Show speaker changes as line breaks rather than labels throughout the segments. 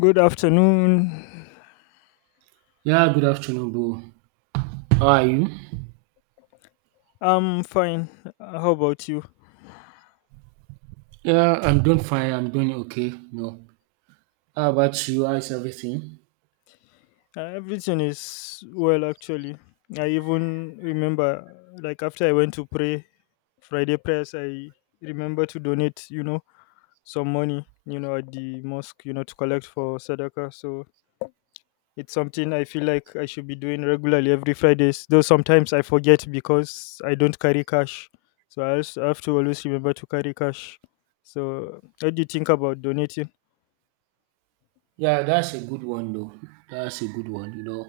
Good afternoon.
Yeah, good afternoon, Bo. How are you?
I'm fine. How about you?
Yeah, I'm doing fine. I'm doing okay. No, how about you? How is everything?
Everything is well, actually. I even remember, like, after I went to pray Friday prayers, I remember to donate, some money, at the mosque, to collect for Sadaqah. So it's something I feel like I should be doing regularly every Fridays, though sometimes I forget because I don't carry cash. So I also have to always remember to carry cash. So, what do you think about donating?
Yeah, that's a good one though. That's a good one. You know,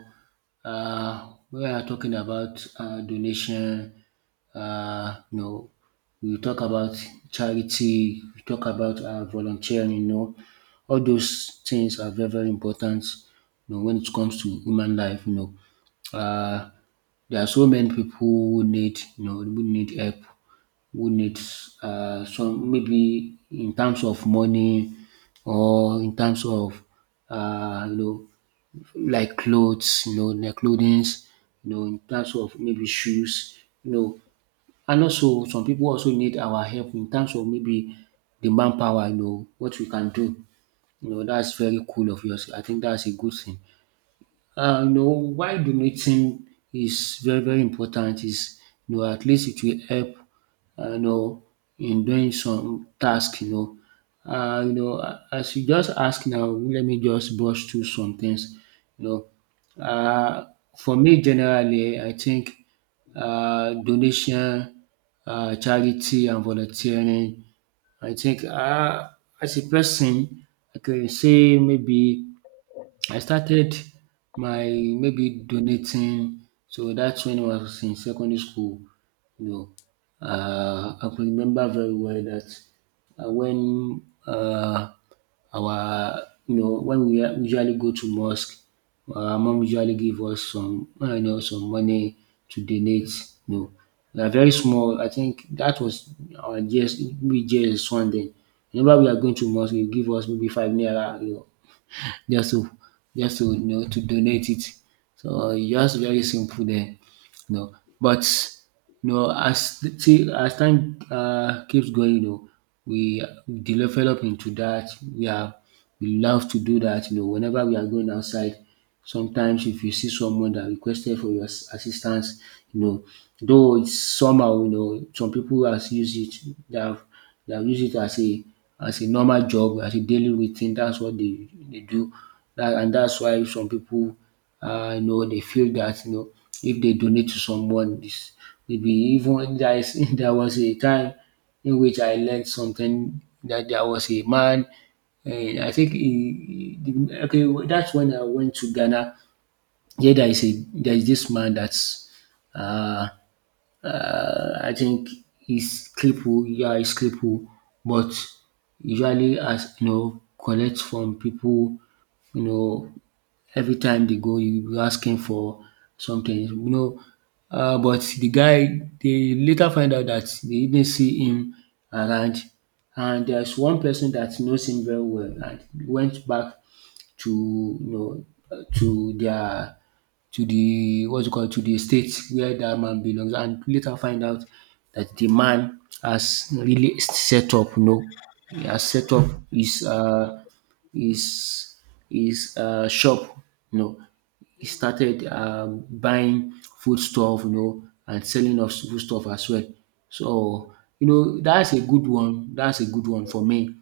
we are talking about donation. Uh, you know, we talk about charity. We talk about volunteering. You know, all those things are very important. You know, when it comes to human life, there are so many people who need, you know, who need help, who needs some, maybe in terms of money or in terms of you know, like clothes, you know, their clothings, you know, in terms of maybe shoes, you know, and also some people also need our help in terms of maybe the manpower, you know, what we can do. You know, that's very cool of yours. I think that's a good thing. You know, why donating is very, very important is, at least it will help, you know, in doing some task, you know. You know, as you just ask now, let me just brush through some things, you know. Uh, for me, generally, I think donation, charity, and volunteering, I think, as a person, I can say maybe I started my, maybe, donating, so that's when I was in secondary school. You know, I can remember very well that when uh, our, you know, when usually go to mosque, our mom usually give us some, you know, some money to donate. You know, we are very small. I think that was our, just, we just one day. Whenever we are going to mosque, you give us maybe five naira. You know, just to just to you know, to donate it. So e just very simple there, you know. But you know, as see, as time keeps going, you know, we develop into that. We are, we love to do that. You know, whenever we are going outside, sometimes if you see someone that requested for your assistance, you know, though it's somehow, you know, some people has use it, they have use it as a, as a normal job, as a daily routine. That's what they do that, and that's why some people, you know, they feel that, you know, if they donate to someone, this, maybe, even there is there was a time in which I learned something, that there was a man. And I think okay, well, that's when I went to Ghana. Yeah, there is a, there is this man that's, uh, I think he's crippled. Yeah, he's crippled, but usually as you know collects from people, you know. Every time they go, you be asking for something, you know. But the guy, they later find out that they even see him around, and there's one person that knows him very well, and went back to, you know, uh, to their to the, what's it called, to the state where that man belongs, and later find out that the man has really set up, you know, he has set up his, his shop, you know. He started buying foodstuff, you know, and selling us foodstuff as well. So, you know, that's a good one. That's a good one for me.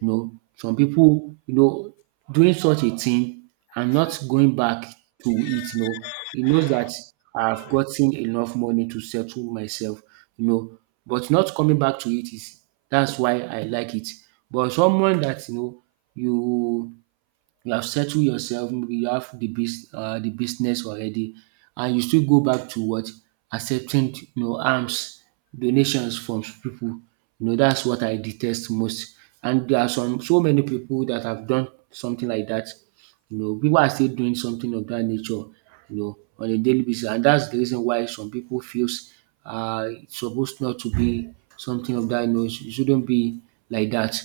You know, some people, you know, doing such a thing and not going back to it, you know, he knows that I've gotten enough money to settle myself, you know, but not coming back to it is, that's why I like it. But someone that, you know, you you have settled yourself, maybe you have the bus the business already, and you still go back to, what, accepting, you know, arms, donations from people. You know, dats what I detest most. And there are some, so many people that have done something like that. You know, people are still doing something of that nature, you know, on a daily basis. And that's the reason why some people feels, it's supposed not to be something of that nature. It shouldn't be like that,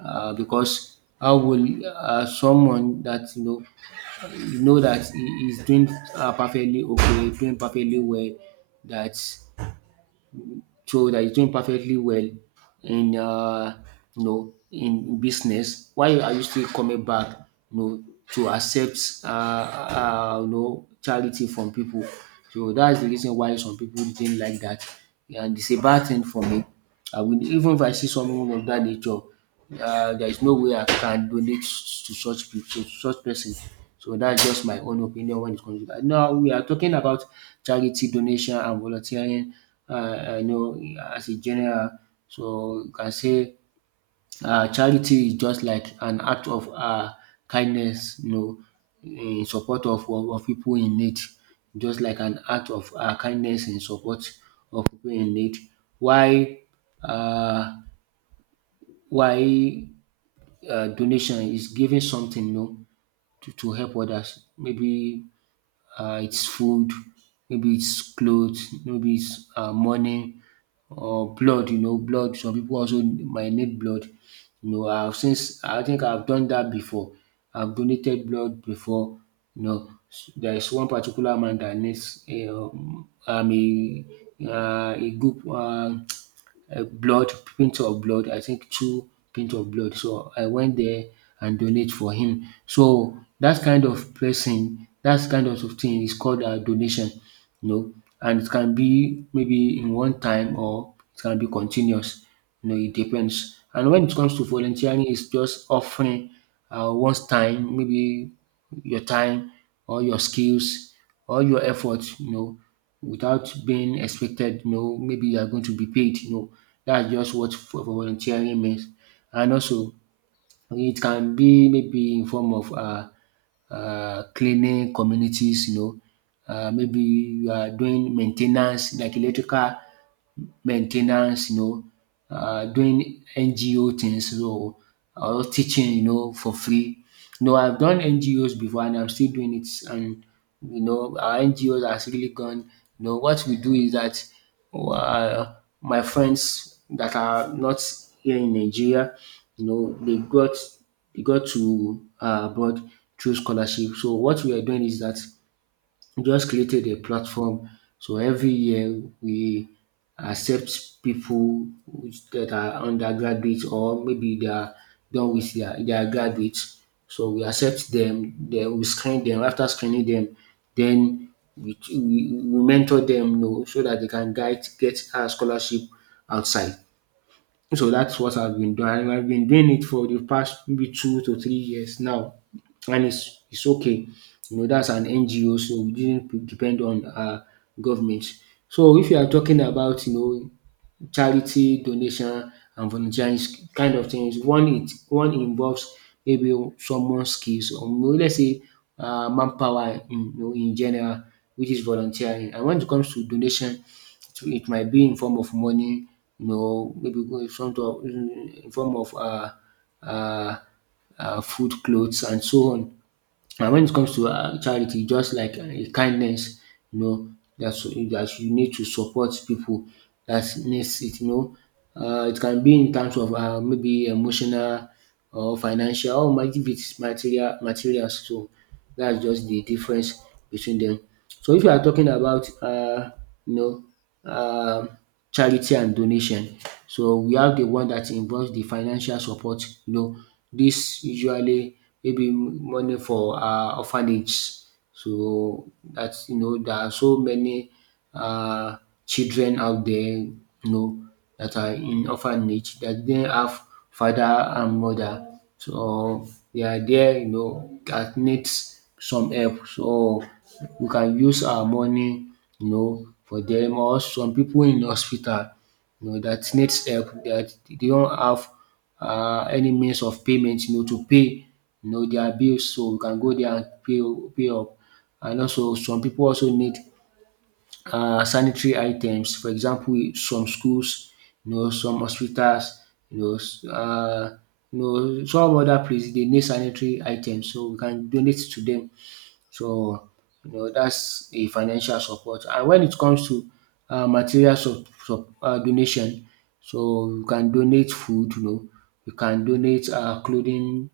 because how will, someone that you know, you know that he is doing, perfectly okay, doing perfectly well, that, so that is doing perfectly well in, you know, in business, why are you still coming back, you know, to accept, you know, charity from people. So that's the reason why some people didn't like that, and it's a bad thing for me. I will, even if I see someone of that nature, there is no way I can donate to such to such person. So that's just my own opinion when it comes to dat. Now we are talking about charity, donation, and volunteering. You know, as a general. So you can say, charity is just like an act of, kindness, you know, in support of, of people in need. Just like an act of kindness in support of people in need. Why, uh, why donation is giving something, you know, to help others. Maybe, it's food, maybe it's clothes, maybe it's, money, or blood, you know, blood. Some people also might need blood. You know, I've, since, I think I've done that before. I've donated blood before. You know, there is one particular man that needs a group, a blood, pint of blood. I think two pint of blood. So I went there and donate for him. So that kind of person, that kind of thing is called a donation, you know, and it can be maybe in one time, or it can be continuous. You know, it depends. And when it comes to volunteering, it's just offering, one's time, maybe your time, or your skills, or your effort, you know, without being expected, you know, maybe you are going to be paid, you know. That's just what for volunteering means. And also, it can be maybe in form of cleaning communities, you know, maybe you are doing maintenance, like electrical maintenance, you know, doing NGO things, so, or teaching, you know, for free. You know, I've done NGOs before, and I'm still doing it, and you know, our NGOs has really gone, you know, what we do is that, um my friends that are not here in Nigeria, you know, they got to, abroad through scholarship. So what we are doing is that we just created a platform. So every year we accept people that are undergraduates, or maybe they are done with their graduates. So we accept them, then we screen them. After screening them, then we mentor them, you know, so that they can guide, get a scholarship outside. So that's what I've been doing. And I've been doing it for the past maybe 2 to 3 years now, and it's okay. You know, that's an NGO, so we didn't depend on, government. So if you are talking about, you know, charity, donation, and volunteering kind of things. One, it one involves maybe someone skills, or maybe, let's say, manpower in, you know, in general, which is volunteering. And when it comes to donation, to, it might be in form of money, you know, maybe go in front of, in form of, uh food, clothes, and so on. And when it comes to charity, just like kindness, you know, that's that you need to support people. Dat needs it, you know. It can be in terms of maybe emotional, or financial, or even materials too. That's just the difference between them. So if you are talking about, you know um charity and donation, so we have the one that involves the financial support, you know, this usually maybe money for, orphanage. So that's, you know, there are so many, uh, children out there, you know, that are in orphanage that didn't have father and mother. So they are there, you know, that needs some help. So we can use our money, you know, for them, or some people in hospital, you know, that needs help, that they don't have any means of payment, you know, to pay, you know, their bills. So we can go there and pay, pay up. And also some people also need, sanitary items. For example, some schools, you know, some hospitals, you know, s- uh, you know, some other places, they need sanitary items, so we can donate to them. So, you know, that's a financial support. And when it comes to donation, so you can donate food, you know, you can donate clothing,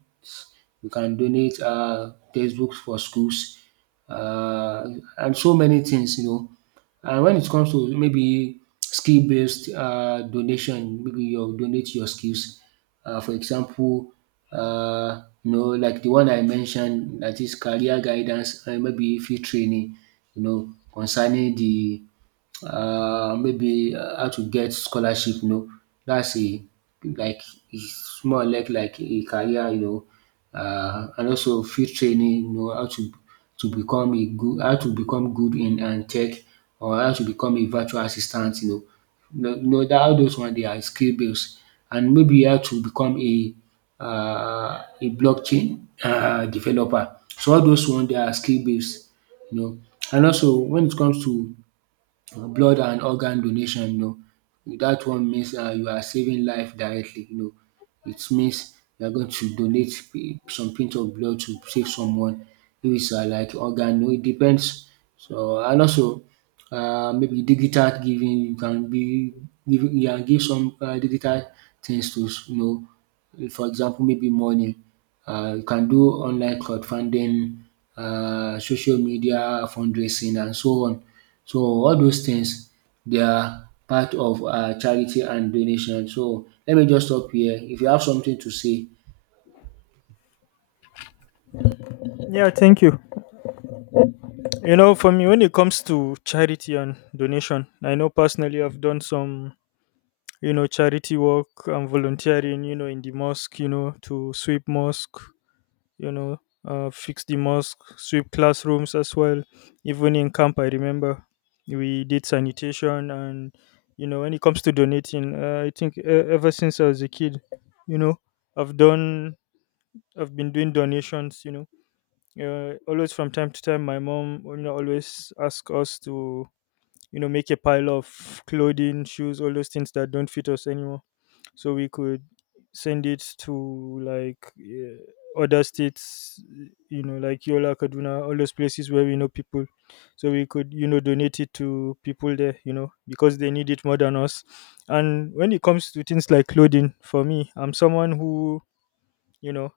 you can donate textbooks for schools, uh, and so many things, you know. And when it comes to maybe skill based donation, maybe you donate your skills. For example, you know, like the one I mentioned, that is career guidance and maybe field training, you know, concerning the maybe how to get scholarship, you know. That's a like it's more or like a career, you know, and also field training, you know, how to become a how to become good in and tech, or how to become a virtual assistant, you know. No, no, that all those one they are skill based, and maybe how to become a blockchain developer. So all those one they are skill based, you know. And also when it comes to blood and organ donation, dat one means you are saving life directly. You know, it means you are going to donate some pint of blood to save someone if it's like organ, you know, it depends. So and also maybe digital giving, you can give some digital things to you know, for example maybe money. You can do online crowdfunding, social media fundraising and so on. So all those things they are part of our charity and donation. So let me just stop here. If you have something to say,
Yeah, thank you. For me, when it comes to charity and donation, I know personally I've done some, charity work and volunteering, in the mosque, to sweep mosque you know, fix the mosque, sweep classrooms as well. Even in camp, I remember we did sanitation, and when it comes to donating, I think ever since I was a kid, you know, I've done, I've been doing donations. Always from time to time, my mom, always ask us to make a pile of clothing, shoes, all those things that don't fit us anymore, so we could send it to like other states, like Yola, Kaduna, all those places where we know people, so we could donate it to people there, because they need it more than us. And when it comes to things like clothing for me, I'm someone who you know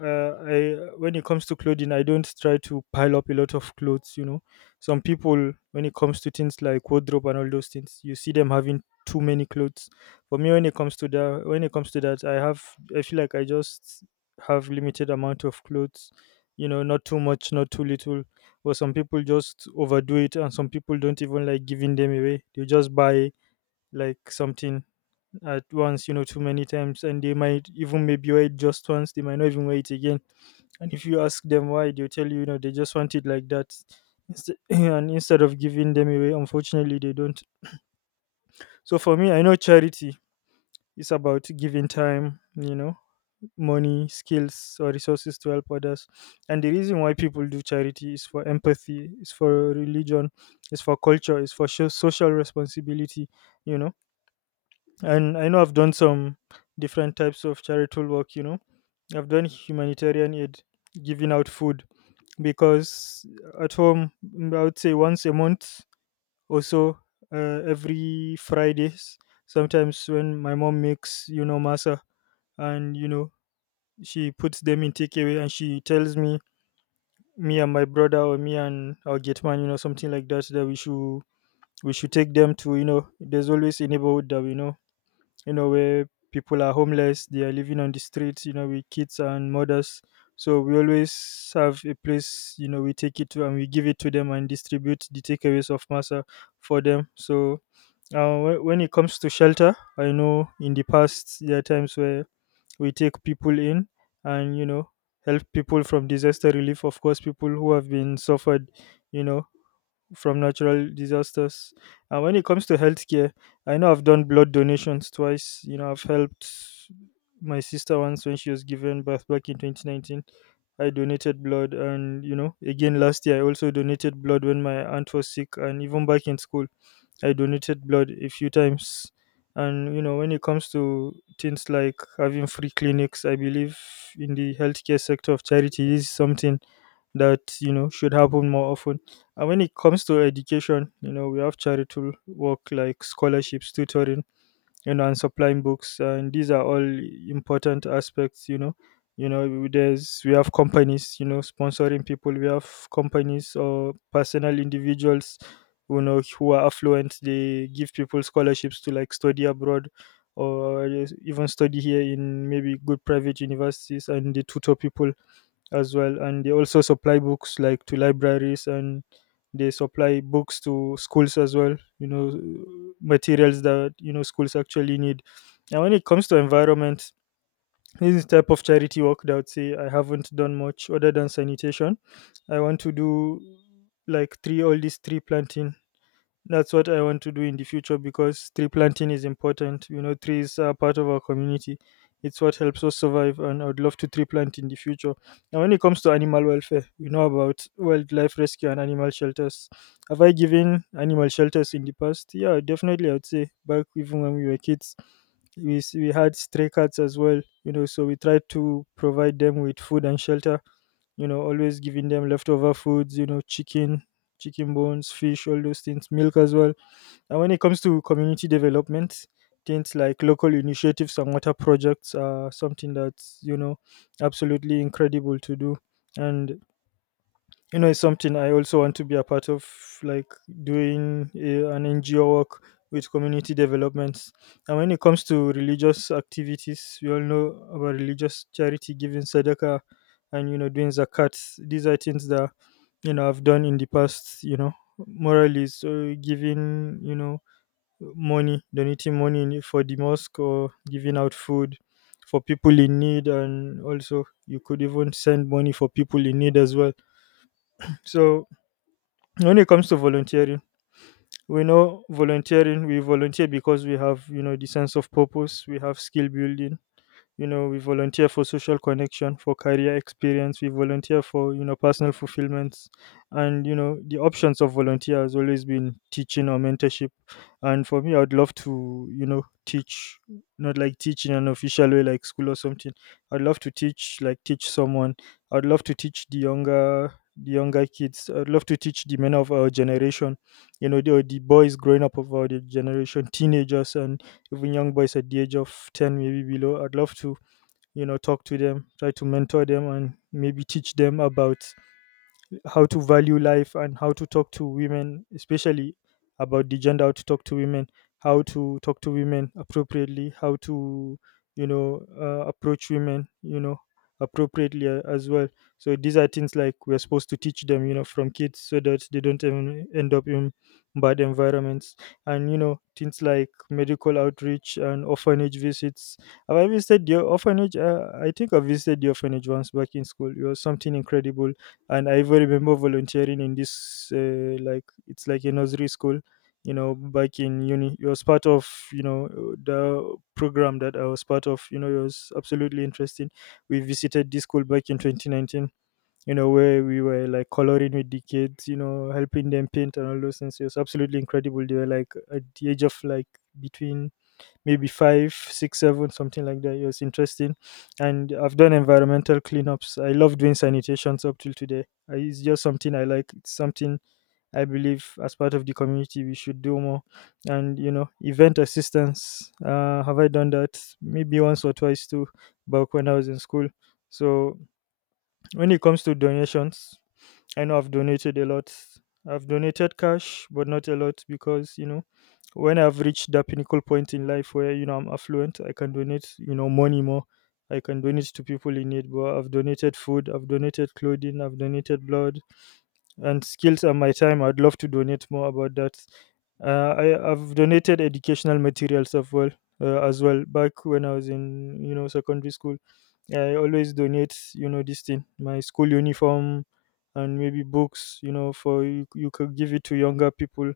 I when it comes to clothing, I don't try to pile up a lot of clothes. Some people, when it comes to things like wardrobe and all those things, you see them having too many clothes. For me, when it comes to that, I have I feel like I just have limited amount of clothes. Not too much, not too little. But some people just overdo it, and some people don't even like giving them away. They just buy like something at once, too many times, and they might even maybe wear it just once. They might not even wear it again. And if you ask them why, they'll tell you you know they just want it like that. And instead of giving them away, unfortunately they don't. So for me, I know charity is about giving time, money, skills, or resources to help others. And the reason why people do charity is for empathy, is for religion, is for culture, is for social responsibility you know and I know I've done some different types of charitable work. I've done humanitarian aid, giving out food, because at home, mm, I would say once a month or so, every Fridays, sometimes when my mom makes masa, and she puts them in takeaway and she tells me, me and my brother or me and our gate man, something like that, that we should take them to. There's always a neighborhood that we know, where people are homeless, they are living on the streets, with kids and mothers. So we always have a place, we take it to and we give it to them and distribute the takeaways of masa for them. So when it comes to shelter, I know in the past there are times where we take people in and, help people from disaster relief. Of course, people who have been suffered, you know, from natural disasters. And when it comes to healthcare, I know I've done blood donations twice. I've helped my sister once when she was given birth back in 2019. I donated blood, and again last year I also donated blood when my aunt was sick, and even back in school I donated blood a few times. And when it comes to things like having free clinics, I believe in the healthcare sector of charity is something that should happen more often. And when it comes to education, we have charitable work like scholarships, tutoring, and supplying books, and these are all important aspects. There's— we have companies, sponsoring people. We have companies or personal individuals, who are affluent. They give people scholarships to like study abroad or just even study here in maybe good private universities, and they tutor people as well, and they also supply books like to libraries, and they supply books to schools as well, materials that schools actually need. And when it comes to environment, this is type of charity work that I would say I haven't done much other than sanitation. I want to do like three all these tree planting. That's what I want to do in the future because tree planting is important. Trees are part of our community. It's what helps us survive, and I would love to tree plant in the future. And when it comes to animal welfare, we know about wildlife rescue and animal shelters. Have I given animal shelters in the past? Yeah, definitely. I would say back even when we were kids, we had stray cats as well. So we tried to provide them with food and shelter, always giving them leftover foods, chicken bones, fish, all those things, milk as well. And when it comes to community development, things like local initiatives and water projects are something that's absolutely incredible to do. And it's something I also want to be a part of, like doing an NGO work with community developments. And when it comes to religious activities, we all know about religious charity, giving Sadaqah, and doing Zakat. These are things that I've done in the past, morally so, giving money, donating money for the mosque, or giving out food for people in need. And also you could even send money for people in need as well. So when it comes to volunteering, we know volunteering, we volunteer because we have, the sense of purpose, we have skill building, we volunteer for social connection, for career experience, we volunteer for personal fulfillments. And the options of volunteer has always been teaching or mentorship. And for me, I'd love to teach. Not like teach in an official way like school or something, I'd love to teach, like, teach someone. I'd love to teach the younger kids. I'd love to teach the men of our generation, the, boys growing up of our generation, teenagers, and even young boys at the age of 10 maybe below. I'd love to talk to them, try to mentor them, and maybe teach them about how to value life and how to talk to women, especially about the gender, how to talk to women, how to talk to women appropriately, how to, approach women, appropriately as well. So these are things like we're supposed to teach them, from kids so that they don't even end up in bad environments. And, things like medical outreach and orphanage visits. Have I visited the orphanage? I think I visited the orphanage once back in school. It was something incredible, and I even remember volunteering in this like, it's like a nursery school, back in uni. It was part of the program that I was part of, it was absolutely interesting. We visited this school back in 2019, where we were like coloring with the kids, helping them paint and all those things. It was absolutely incredible. They were like at the age of like between maybe five, six, seven, something like that. It was interesting. And I've done environmental cleanups. I love doing sanitations up till today. I, it's just something I like. It's something I believe as part of the community we should do more. And, event assistance. Have I done that? Maybe once or twice too, back when I was in school. So when it comes to donations, I know I've donated a lot. I've donated cash, but not a lot because, when I've reached that pinnacle point in life where, I'm affluent, I can donate, money more. I can donate to people in need, but I've donated food, I've donated clothing, I've donated blood, and skills and my time. I'd love to donate more about that. I've donated educational materials as well, as well back when I was in, you know, secondary school. I always donate, you know, this thing, my school uniform, and maybe books. You know, you could give it to younger people,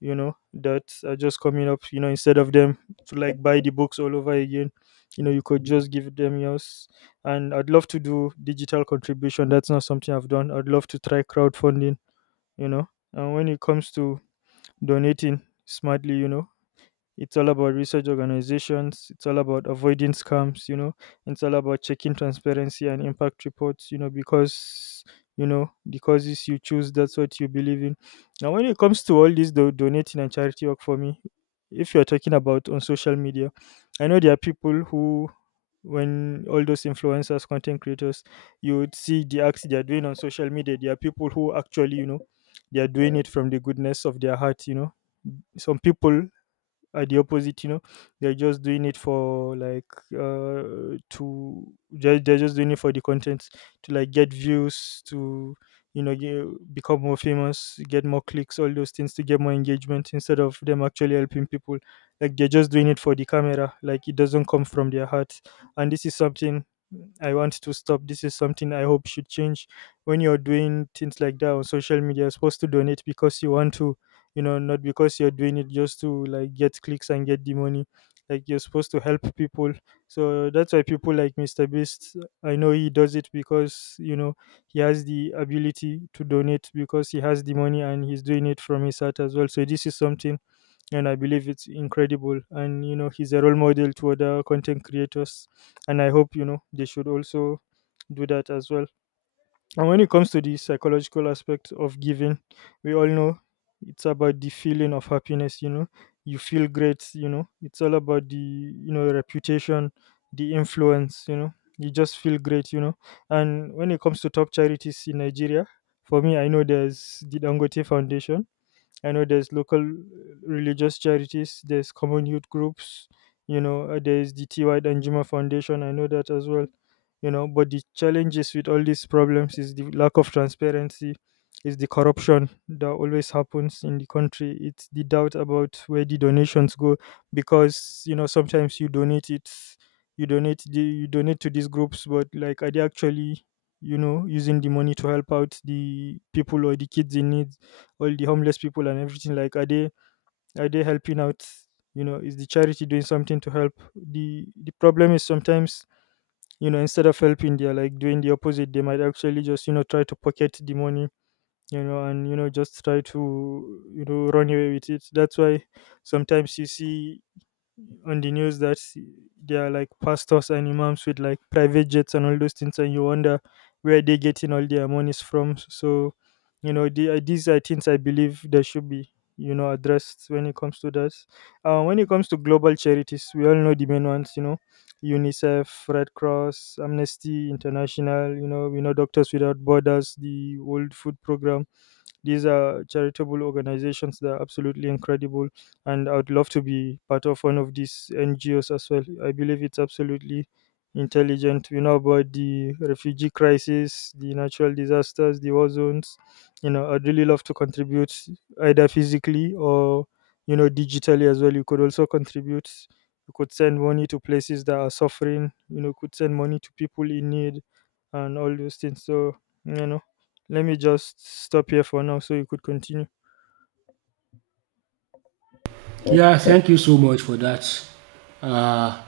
you know, that are just coming up, you know, instead of them to like buy the books all over again. You know, you could just give them yours. And I'd love to do digital contribution. That's not something I've done. I'd love to try crowdfunding, you know. And when it comes to donating smartly, you know, it's all about research organizations. It's all about avoiding scams, you know. It's all about checking transparency and impact reports, you know, because, you know, the causes you choose, that's what you believe in. Now, when it comes to all this donating and charity work for me, if you're talking about on social media, I know there are people who, when all those influencers, content creators, you would see the acts they are doing on social media. There are people who actually, you know, they are doing it from the goodness of their heart, you know. Some people, at the opposite, you know, they're just doing it for like, they're just doing it for the content, to like get views, to, you know, become more famous, get more clicks, all those things, to get more engagement instead of them actually helping people. Like, they're just doing it for the camera. Like, it doesn't come from their heart, and this is something I want to stop. This is something I hope should change. When you're doing things like that on social media, you're supposed to donate because you want to, you know, not because you're doing it just to like get clicks and get the money. Like, you're supposed to help people. So that's why people like Mr. Beast, I know he does it because, you know, he has the ability to donate because he has the money, and he's doing it from his heart as well. So this is something, and I believe it's incredible. And you know, he's a role model to other content creators, and I hope, you know, they should also do that as well. And when it comes to the psychological aspect of giving, we all know it's about the feeling of happiness, you know. You feel great, you know. It's all about the, you know, reputation, the influence, you know. You just feel great, you know. And when it comes to top charities in Nigeria, for me, I know there's the Dangote Foundation. I know there's local, religious charities, there's common youth groups, you know, there's the TY Danjuma Foundation. I know that as well, you know. But the challenges with all these problems is the lack of transparency, is the corruption that always happens in the country. It's the doubt about where the donations go, because you know, sometimes you donate it, you donate to these groups, but like, are they actually, you know, using the money to help out the people or the kids in need, all the homeless people and everything. Like, are they, are they helping out? You know, is the charity doing something to help the problem? Is sometimes, you know, instead of helping, they're like doing the opposite. They might actually just, you know, try to pocket the money, you know, and you know, just try to, you know, run away with it. That's why sometimes you see on the news that they are like pastors and imams with like private jets and all those things, and you wonder where they're getting all their monies from. So, you know, these are things I believe they should be, you know, addressed when it comes to that. When it comes to global charities, we all know the main ones, you know, UNICEF, Red Cross, Amnesty International, you know, we know Doctors Without Borders, the World Food Program. These are charitable organizations that are absolutely incredible, and I would love to be part of one of these NGOs as well. I believe it's absolutely intelligent. We know about the refugee crisis, the natural disasters, the war zones. You know, I'd really love to contribute either physically or, you know, digitally as well. You could also contribute. You could send money to places that are suffering. You know, could send money to people in need, and all those things. So, you know, let me just stop here for now so you could continue.
yeah, thank you so much for that uh,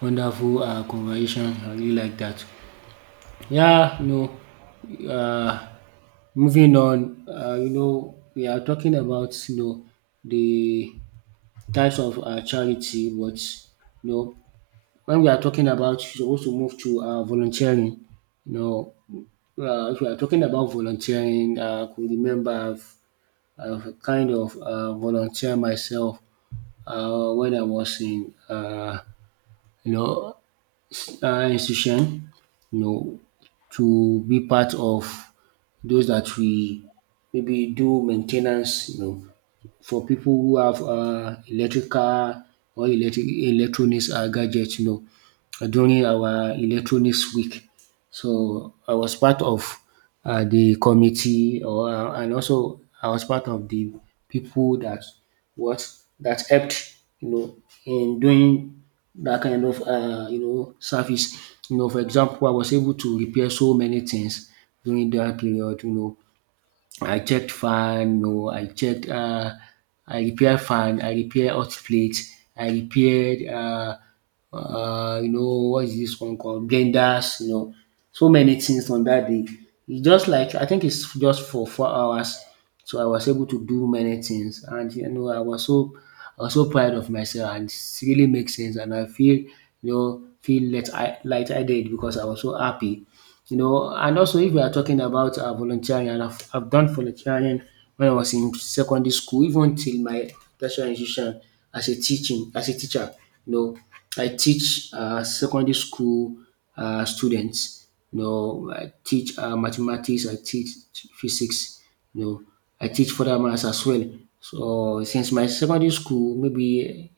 wonderful conversation. I really like that. Yeah, no. Uh, Moving on, you know, we are talking about you know the types of charity, but you know, when we are talking about you're supposed to move to volunteering, you know, if we are talking about volunteering, I could remember I've kind of volunteered myself when I was in you know, institution, you know, to be part of those that we maybe do maintenance, you know, for people who have electrical or electric electronics gadgets, you know, during our electronics week. So I was part of the committee, or and also I was part of the people that what that helped you know in doing that kind of you know service. You know, for example, I was able to repair so many things during that period. You know, I checked fan, no, I repair fan, I repair hot plate, I repaired, uh, you know, what is this one called? Blenders, you know, so many things on that day. It's just like, I think it's just for 4 hours. So I was able to do many things. And, you know, I was so proud of myself and it really makes sense. And I feel, you know, feel light, light-headed because I was so happy you know. And also, if we are talking about volunteering, and I've done volunteering when I was in secondary school, even till my tertiary institution as a teacher. You know, I teach secondary school students. You know, I teach mathematics, I teach physics. You know, I teach further maths as well. So since my secondary school, maybe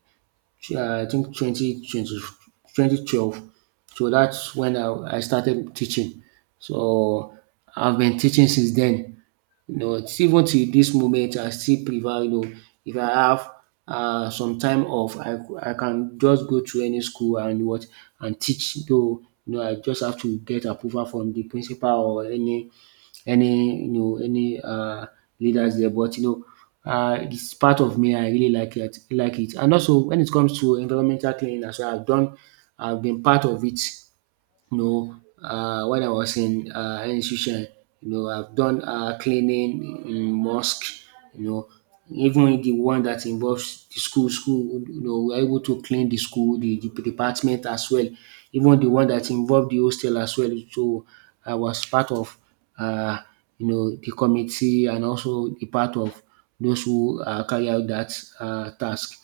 I think 2012. So that's when I started teaching. So I've been teaching since then. You know, it's even till this moment, I still prefer, you know, if I have some time off, I can just go to any school and what and teach. Though, you know, I just have to get approval from the principal or any any leaders there. But you know it's part of me. I really like it. And also when it comes to environmental cleaning as well, I've been part of it you know, when I was in institution, you know, I've done cleaning in mosque, you know, even the one that involves school, you know, we're able to clean the school, the department as well, even the one that involved the hostel as well. So I was part of, uh, you know, the committee and also the part of those who carry out that task.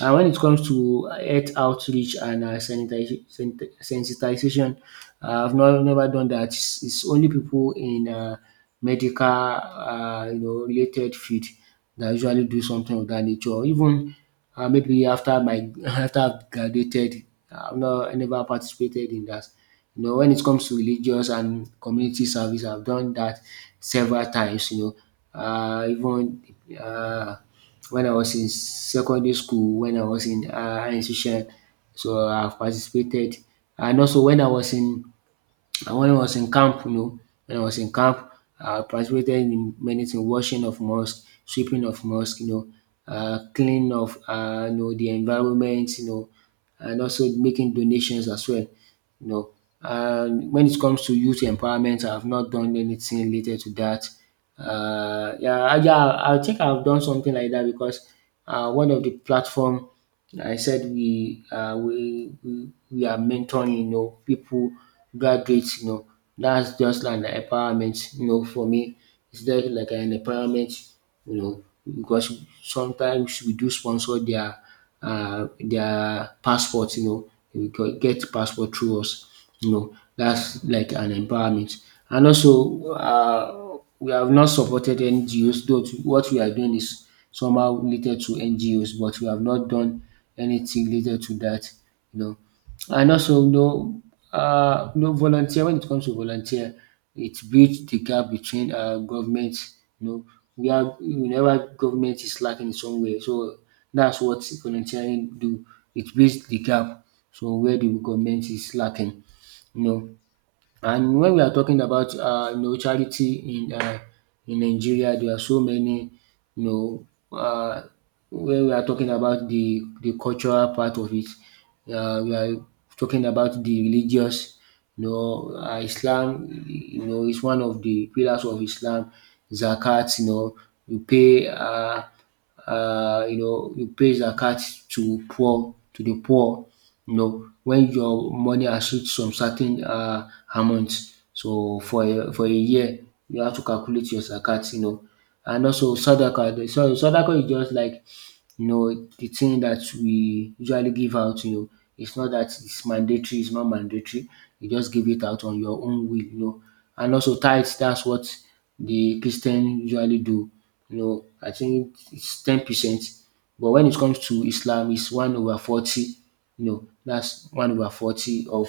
And when it comes to health outreach and sensitization, I've not, never done that. It's only people in medical, you know, related field that usually do something of that nature. Or even maybe after my after I've graduated, I never participated in that. You know, when it comes to religious and community service, I've done that several times. You know, even. Uh, when I was in secondary school, when I was in higher institution. So I've participated and also when I was in camp, you know, when I was in camp, I participated in many things, washing of mosque, sweeping of mosque, you know, cleaning of you know the environment, you know, and also making donations as well. You know, and when it comes to youth empowerment, I have not done anything related to that. Yeah, I think I've done something like that because one of the platform I said we we are mentoring, you know, people graduates, you know, that's just like an empowerment, you know, for me. It's just like an empowerment, you know, because sometimes we do sponsor their passport, you know, get passport through us, you know, that's like an empowerment. And also, we have not supported NGOs, though what we are doing is somehow related to NGOs, but we have not done anything related to that, you know. And also, no, know, no volunteer, when it comes to volunteer, it bridge the gap between government, you know, we are whenever government is lacking in some way. So that's what volunteering do. It bridge the gap so where the government is lacking, you know. And when we are talking about you know charity in Nigeria, there are so many you know uh, when we are talking about the cultural part of it, we are talking about the religious. You know, Islam. You know, is one of the pillars of Islam. Zakat. You know, you pay. You know, you pay zakat to poor, to the poor, you know, when your money exceeds some certain amount. So for a year, you have to calculate your zakat, you know. And also sadaka, the so sadaka is just like you know, the thing that we usually give out, you know, it's not that it's mandatory, it's not mandatory. You just give it out on your own will, you know. And also tithes, that's what the Christian usually do. You know, I think it's 10%. But when it comes to Islam, it's one over 40. You know, that's one over 40 of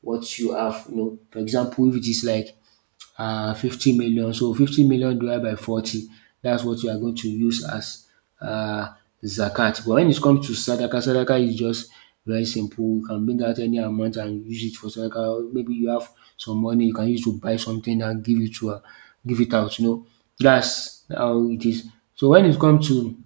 what you have. You know, for example, if it is like 50 million. So 50 million divided by 40, that's what you are going to use as uh, zakat. But when it comes to sadaka, sadaka is just very simple. You can bring out any amount and use it for sadaka. Maybe you have some money, you can use to buy something and give it to give it out. You know, that's how it is. So when it comes to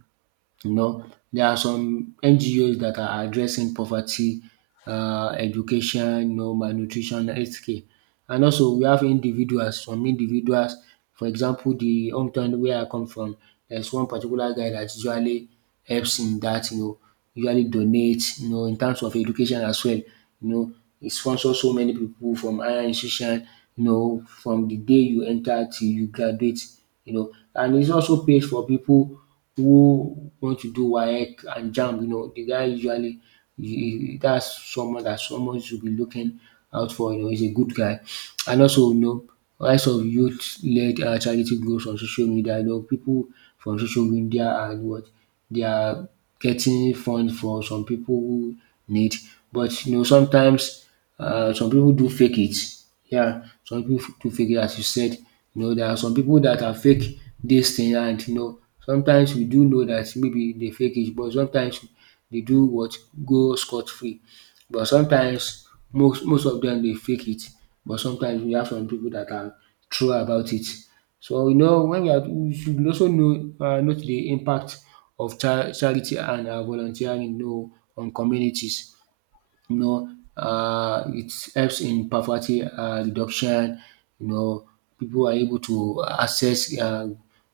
you know, there are some NGOs that are addressing poverty, education, you know, malnutrition, healthcare. And also we have individuals, some individuals, for example, the hometown where I come from, there's one particular guy that usually helps in that, you know, usually donates, you know, in terms of education as well. You know, he sponsors so many people from higher institution, you know, from the day you enter till you graduate, you know, and it also pays for people who want to do WAEC and JAMB, you know, the guy usually that's someone that someone should be looking out for. You know, he's a good guy. And also, you know, rise of youth-led charity groups on social media. You know, people from social media and what they are getting fund for some people who need. But you know, sometimes some people do fake it. Yeah, some pipu too fake it as you said. You know, there are some people that are fake this thing and you know sometimes we do know that maybe they fake it but sometimes they do what? Go scot free. But sometimes most of them they fake it but sometimes we have some people that are true about it. So you know when we are we should also know note the impact of charity and volunteering you know on communities you know, it helps in poverty reduction. You know, people are able to access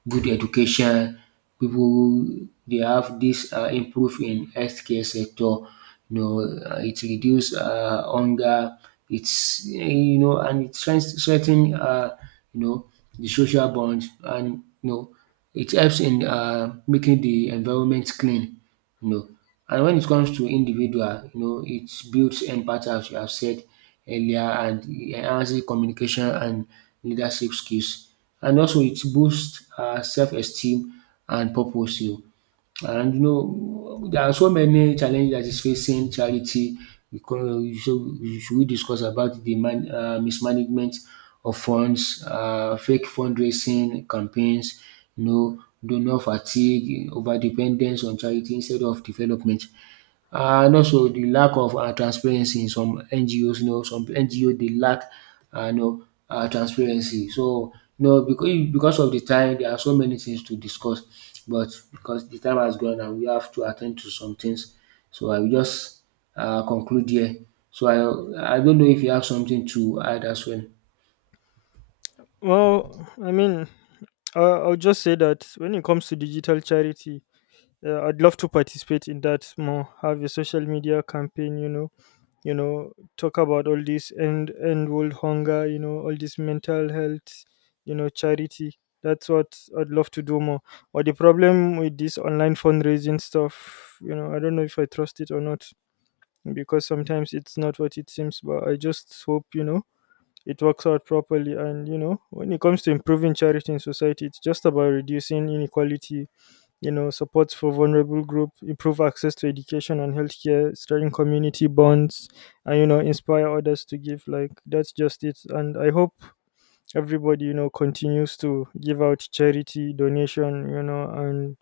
good education. People they have this improve in healthcare sector. You know, it reduce hunger. It's you know, and it strengthen you know the social bonds, and you know, it helps in making the environment clean you know. And when it comes to individual, you know, it builds empathy as you have said earlier and it enhances communication and leadership skills. And also it boosts self-esteem and purpose. You know. And you know, there are so many challenges that is facing charity. Because so we discuss about the mismanagement of funds, fake fundraising campaigns, you know, donor fatigue, over dependence on charity instead of development, um and also the lack of transparency in some NGOs. You know some NGO they lack um you know transparency. So you know because of the time there are so many things to discuss but because the time has gone and we have to attend to some things so I will just conclude here. So I don't know if you have something to add as well.
Well, I mean, I'll just say that when it comes to digital charity, I'd love to participate in that more. Have a social media campaign, you know, talk about all this end world hunger, you know, all this mental health, you know, charity. That's what I'd love to do more. But the problem with this online fundraising stuff, you know, I don't know if I trust it or not, because sometimes it's not what it seems. But I just hope, you know, it works out properly. And, you know, when it comes to improving charity in society, it's just about reducing inequality, you know, supports for vulnerable group, improve access to education and healthcare, strengthen community bonds, and, you know, inspire others to give. Like, that's just it. And I hope everybody, you know, continues to give out charity, donation, you know,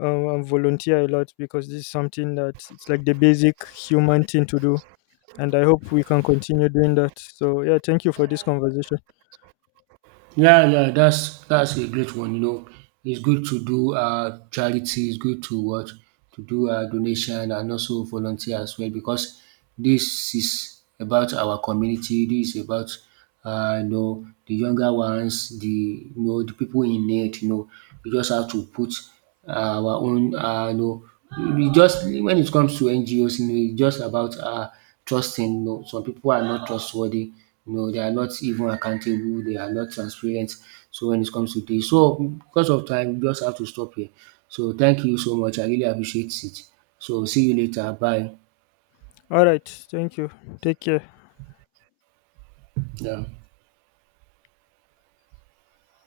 and volunteer a lot, because this is something that it's like the basic human thing to do, and I hope we can continue doing that. So, yeah, thank you for this conversation.
Yeah, yeah, that's a great one. You know, it's good to do charity. It's good to what to do donation and also volunteer as well because this is about our community. This is about you know the younger ones, the you know the people in need. You know, you just have to put uh, our own you know we just when it comes to NGOs you know it's just about trusting you know some people are not trustworthy you know they are not even accountable they are not transparent so when it comes to this, so because of time we just have to stop here so thank you so much I really appreciate it so see you later bye
Alright, thank you. Take care.
yeah.